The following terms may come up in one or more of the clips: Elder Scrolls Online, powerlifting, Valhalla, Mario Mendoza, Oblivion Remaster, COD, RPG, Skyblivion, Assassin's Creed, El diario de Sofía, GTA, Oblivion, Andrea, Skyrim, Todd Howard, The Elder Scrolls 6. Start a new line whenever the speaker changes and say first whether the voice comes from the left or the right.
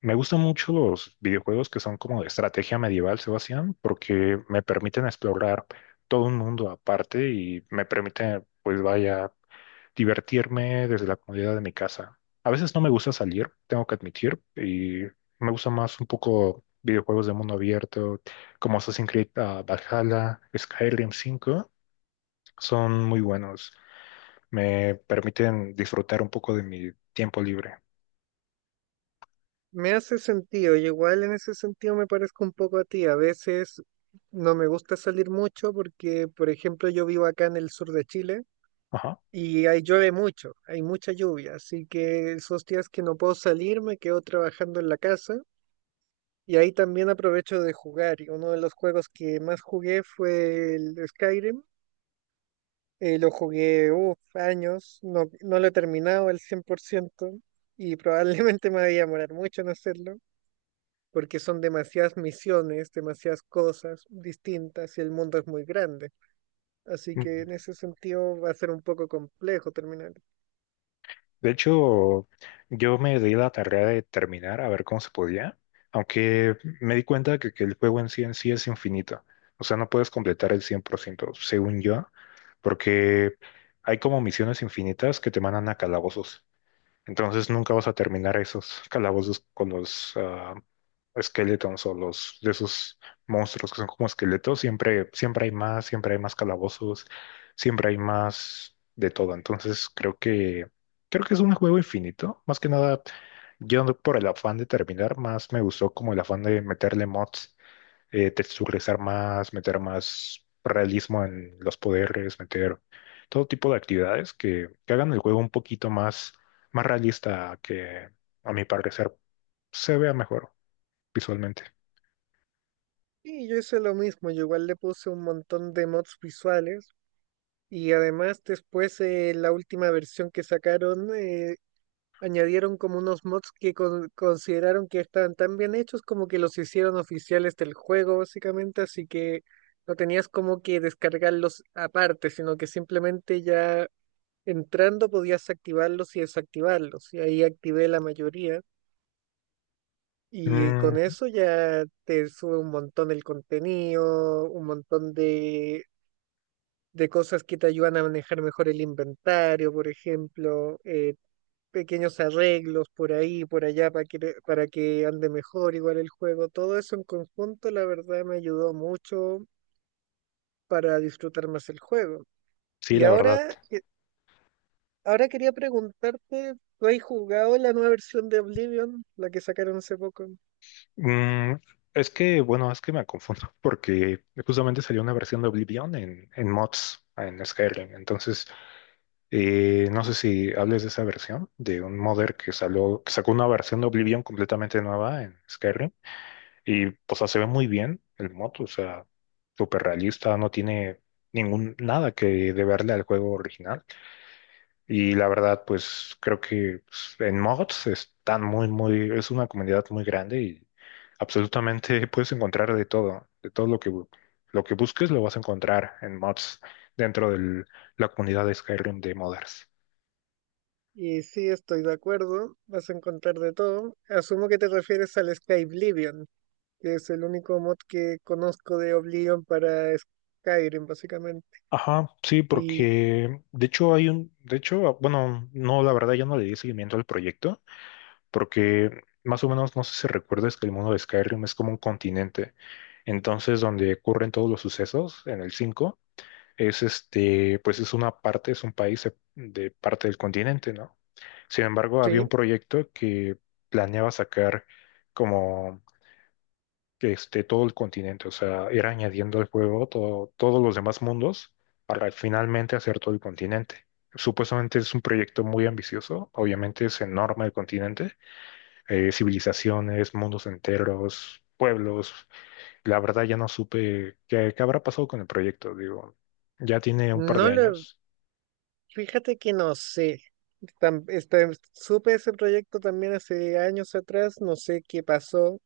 left: Me gustan mucho los videojuegos que son como de estrategia medieval, Sebastián, porque me permiten explorar todo un mundo aparte y me permite, pues vaya, divertirme desde la comodidad de mi casa. A veces no me gusta salir, tengo que admitir, y me gusta más un poco videojuegos de mundo abierto, como Assassin's Creed, ah, Valhalla, Skyrim 5, son muy buenos. Me permiten disfrutar un poco de mi tiempo libre.
right: Me hace sentido, y igual en ese sentido me parezco un poco a ti. A veces no me gusta salir mucho porque, por ejemplo, yo vivo acá en el sur de Chile
left: Ajá.
right: y ahí llueve mucho, hay mucha lluvia, así que esos días que no puedo salir me quedo trabajando en la casa y ahí también aprovecho de jugar. Y uno de los juegos que más jugué fue el Skyrim, lo jugué uf, años, no lo he terminado al 100% y probablemente me voy a demorar mucho en hacerlo porque son demasiadas misiones, demasiadas cosas distintas y el mundo es muy grande. Así que en ese sentido va a ser un poco complejo terminar.
left: De hecho, yo me di la tarea de terminar a ver cómo se podía, aunque me di cuenta que el juego en sí es infinito. O sea, no puedes completar el 100%, según yo, porque hay como misiones infinitas que te mandan a calabozos. Entonces nunca vas a terminar esos calabozos con los esqueletos o los de esos monstruos que son como esqueletos. Siempre, siempre hay más calabozos, siempre hay más de todo. Entonces creo que es un juego infinito. Más que nada, yo no por el afán de terminar, más me gustó como el afán de meterle mods, texturizar más, meter más realismo en los poderes, meter todo tipo de actividades que hagan el juego un poquito más, más realista que, a mi parecer, se vea mejor visualmente.
right: Y yo hice lo mismo, yo igual le puse un montón de mods visuales y además después la última versión que sacaron añadieron como unos mods que consideraron que estaban tan bien hechos como que los hicieron oficiales del juego básicamente, así que no tenías como que descargarlos aparte, sino que simplemente ya entrando podías activarlos y desactivarlos, y ahí activé la mayoría. Y con
left: Mm,
right: eso ya te sube un montón el contenido, un montón de cosas que te ayudan a manejar mejor el inventario, por ejemplo, pequeños arreglos por ahí, por allá, para que ande mejor igual el juego. Todo eso en conjunto, la verdad, me ayudó mucho para disfrutar más el juego.
left: sí,
right: Y
left: la verdad.
right: ahora, Ahora quería preguntarte, ¿tú has jugado la nueva versión de Oblivion, la que sacaron hace poco?
left: Mm, es que, bueno, es que me confundo porque justamente salió una versión de Oblivion en mods, en Skyrim. Entonces, no sé si hables de esa versión, de un modder que salió, que sacó una versión de Oblivion completamente nueva en Skyrim. Y, o sea, se ve muy bien el moto, o sea, súper realista, no tiene ningún, nada que deberle al juego original. Y la verdad, pues creo que pues, en mods están muy, muy, es una comunidad muy grande y absolutamente puedes encontrar de todo lo que busques lo vas a encontrar en mods dentro de la comunidad de Skyrim de modders.
right: Y sí, estoy de acuerdo, vas a encontrar de todo. Asumio que te refieres al Skyblivion, que es el único mod que conozco de Oblivion para Skyrim, básicamente.
left: Ajá, sí,
right: Y
left: porque de hecho de hecho, bueno, no, la verdad ya no le di seguimiento al proyecto, porque más o menos no sé si recuerdas que el mundo de Skyrim es como un continente. Entonces, donde ocurren todos los sucesos en el 5 es este, pues es una parte, es un país de parte del continente, ¿no? Sin embargo, había
right: sí,
left: un proyecto que planeaba sacar como este todo el continente, o sea, ir añadiendo al juego todos los demás mundos para finalmente hacer todo el continente. Supuestamente es un proyecto muy ambicioso, obviamente es enorme el continente, civilizaciones, mundos enteros, pueblos. La verdad ya no supe qué habrá pasado con el proyecto, digo, ya tiene un par
right: no
left: de
right: lo,
left: años.
right: fíjate que no sé. Supe ese proyecto también hace años atrás, no sé qué pasó,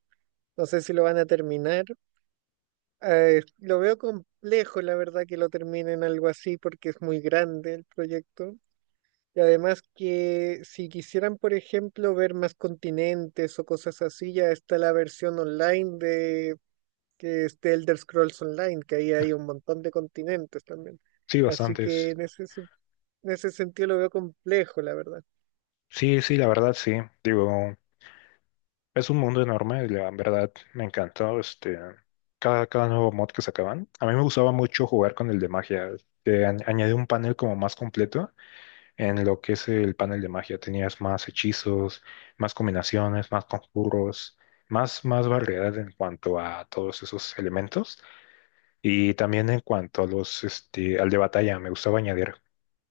right: no sé si lo van a terminar. Lo veo complejo, la verdad, que lo terminen algo así porque es muy grande el proyecto. Y además que si quisieran, por ejemplo, ver más continentes o cosas así, ya está la versión online de que es de Elder Scrolls Online, que ahí hay un montón de continentes también.
left: Sí,
right: Así que
left: bastantes.
right: en en ese sentido lo veo complejo, la verdad.
left: Sí, sí, la verdad sí. Digo, es un mundo enorme, la verdad me encantó cada nuevo mod que sacaban. A mí me gustaba mucho jugar con el de magia, que añade un panel como más completo. En lo que es el panel de magia tenías más hechizos, más combinaciones, más conjuros, más, más variedad en cuanto a todos esos elementos. Y también en cuanto a al de batalla, me gustaba añadir,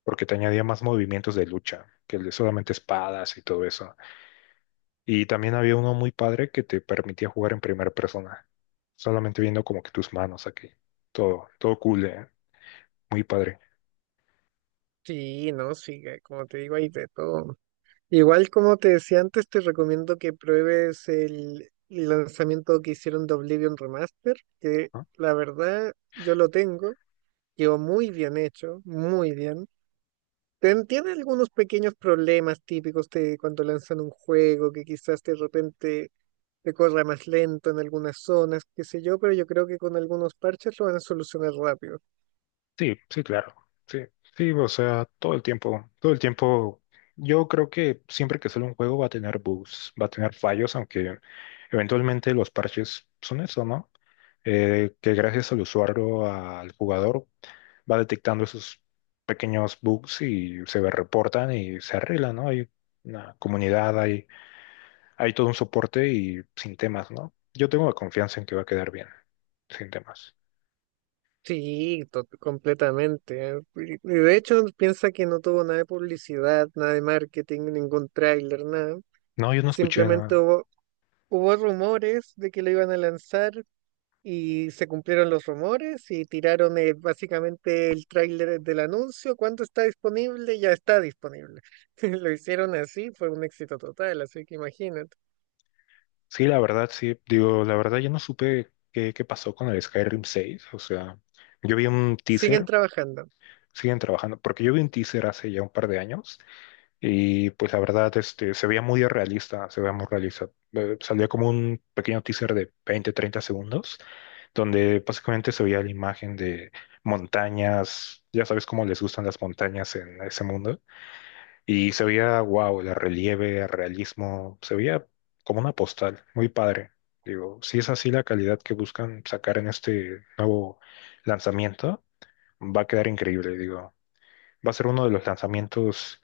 left: porque te añadía más movimientos de lucha, que el de solamente espadas y todo eso. Y también había uno muy padre que te permitía jugar en primera persona, solamente viendo como que tus manos aquí. Todo, todo cool, muy padre.
right: Sí, no, sí, como te digo, hay de todo. Igual como te decía antes, te recomiendo que pruebes el lanzamiento que hicieron de Oblivion Remaster, que
left: ¿No?
right: la verdad yo lo tengo, quedó muy bien hecho, muy bien. Tiene algunos pequeños problemas típicos de cuando lanzan un juego, que quizás de repente te corra más lento en algunas zonas, qué sé yo, pero yo creo que con algunos parches lo van a solucionar rápido.
left: Sí, sí, claro. Sí, sí, o sea, todo el tiempo, todo el tiempo. Yo creo que siempre que sale un juego va a tener bugs, va a tener fallos, aunque eventualmente los parches son eso, ¿no? Que gracias al usuario, al jugador, va detectando esos pequeños bugs y se reportan y se arreglan, ¿no? Hay una comunidad, hay todo un soporte y sin temas, ¿no? Yo tengo la confianza en que va a quedar bien, sin temas.
right: Sí, completamente, ¿eh? Y de hecho, piensa que no tuvo nada de publicidad, nada de marketing, ningún tráiler, nada.
left: No, yo no escuché,
right: Simplemente
left: nada.
right: hubo rumores de que lo iban a lanzar y se cumplieron los rumores y tiraron básicamente el tráiler del anuncio. ¿Cuándo está disponible? Ya está disponible. Lo hicieron así, fue un éxito total, así que imagínate.
left: Sí, la verdad, sí. Digo, la verdad, yo no supe qué pasó con el Skyrim 6. O sea, yo vi un
right: Siguen
left: teaser,
right: trabajando.
left: siguen trabajando, porque yo vi un teaser hace ya un par de años y pues la verdad, se veía muy realista, se veía muy realista. Salía como un pequeño teaser de 20, 30 segundos, donde básicamente se veía la imagen de montañas, ya sabes cómo les gustan las montañas en ese mundo. Y se veía, wow, el relieve, el realismo, se veía como una postal, muy padre. Digo, si es así la calidad que buscan sacar en este nuevo lanzamiento, va a quedar increíble, digo. Va a ser uno de los lanzamientos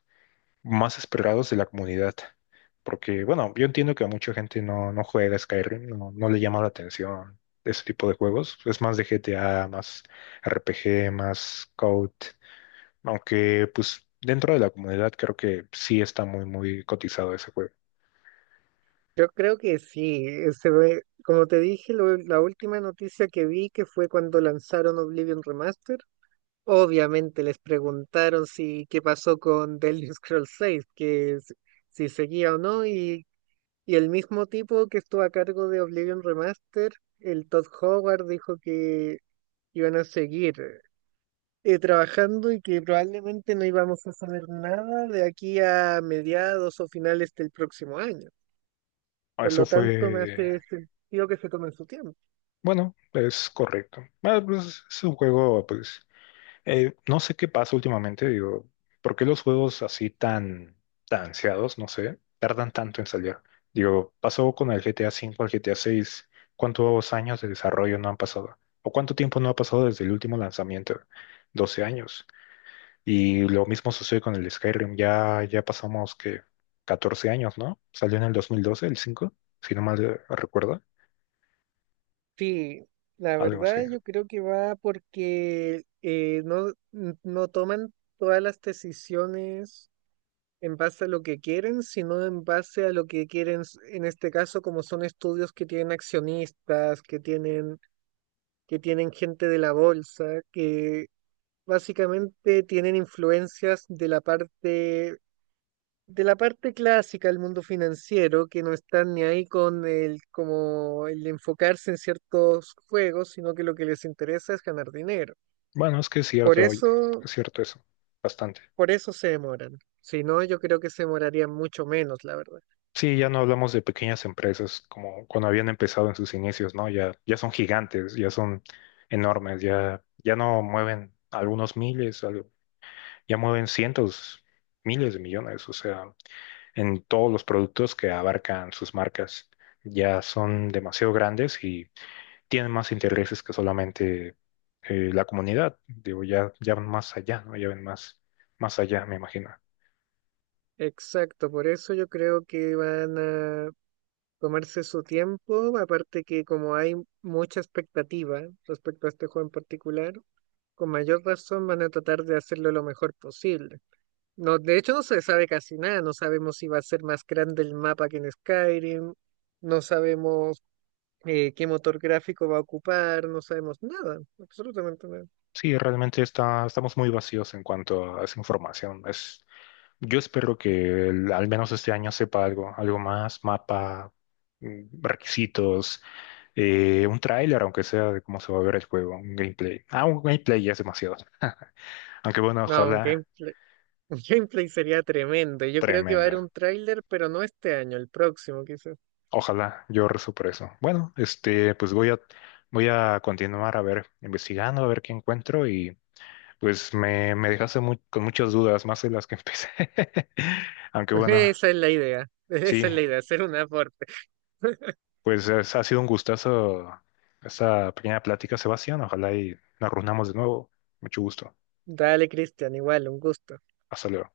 left: más esperados de la comunidad. Porque, bueno, yo entiendo que a mucha gente no juega Skyrim, no le llama la atención ese tipo de juegos. Es más de GTA, más RPG, más COD. Aunque, pues, dentro de la comunidad creo que sí está muy, muy cotizado ese juego.
right: Yo creo que sí, se ve, como te dije, la última noticia que vi que fue cuando lanzaron Oblivion Remaster, obviamente les preguntaron si qué pasó con The Elder Scrolls 6, si seguía o no, y el mismo tipo que estuvo a cargo de Oblivion Remaster, el Todd Howard, dijo que iban a seguir trabajando y que probablemente no íbamos a saber nada de aquí a mediados o finales del próximo año. Por
left: Eso
right: lo tanto, me
left: fue,
right: hace sentido que se tomen su tiempo.
left: bueno, es correcto. Ah, pues, es un juego, pues, no sé qué pasa últimamente, digo, ¿por qué los juegos así tan, tan ansiados, no sé, tardan tanto en salir? Digo, pasó con el GTA 5 al GTA 6, ¿cuántos años de desarrollo no han pasado? ¿O cuánto tiempo no ha pasado desde el último lanzamiento? 12 años. Y lo mismo sucede con el Skyrim, ya pasamos que 14 años, ¿no? Salió en el 2012 el 5 si no mal recuerdo,
right: Sí, la
left: algo así.
right: verdad yo creo que va porque no toman todas las decisiones en base a lo que quieren, sino en base a lo que quieren, en este caso, como son estudios que tienen accionistas, que tienen gente de la bolsa, que básicamente tienen influencias de la parte clásica del mundo financiero, que no están ni ahí con el, como el enfocarse en ciertos juegos, sino que lo que les interesa es ganar dinero.
left: Bueno, es que es
right: Por
left: cierto, oye,
right: eso,
left: es cierto eso, bastante.
right: por eso se demoran. Si no, yo creo que se demorarían mucho menos, la verdad.
left: Sí, ya no hablamos de pequeñas empresas como cuando habían empezado en sus inicios, ¿no? Ya son gigantes, ya son enormes, ya no mueven algunos miles, algo, ya mueven cientos, miles de millones, o sea, en todos los productos que abarcan sus marcas. Ya son demasiado grandes y tienen más intereses que solamente, la comunidad. Digo, ya van más allá, ¿no? Ya ven más allá, me imagino.
right: Exacto, por eso yo creo que van a tomarse su tiempo, aparte que como hay mucha expectativa respecto a este juego en particular, con mayor razón van a tratar de hacerlo lo mejor posible. No, de hecho no se sabe casi nada, no sabemos si va a ser más grande el mapa que en Skyrim, no sabemos qué motor gráfico va a ocupar, no sabemos nada, absolutamente nada.
left: Sí, realmente estamos muy vacíos en cuanto a esa información. Yo espero que al menos este año sepa algo, algo más, mapa, requisitos, un tráiler, aunque sea de cómo se va a ver el juego, un gameplay. Ah, un gameplay ya es demasiado. Aunque bueno,
right: No, un
left: ojalá.
right: gameplay, un gameplay sería tremendo. Yo creo que va a haber
left: Tremenda.
right: un tráiler, pero no este año, el próximo quizás.
left: Ojalá yo rezo por eso. Bueno, pues voy a, continuar a ver, investigando, a ver qué encuentro y pues me dejaste con muchas dudas, más de las que empecé. Aunque bueno,
right: Esa es la idea,
left: sí,
right: esa es la idea, hacer un aporte.
left: pues ha sido un gustazo esta pequeña plática, Sebastián. Ojalá y nos reunamos de nuevo. Mucho gusto.
right: Dale, Cristian, igual, un gusto.
left: Hasta luego.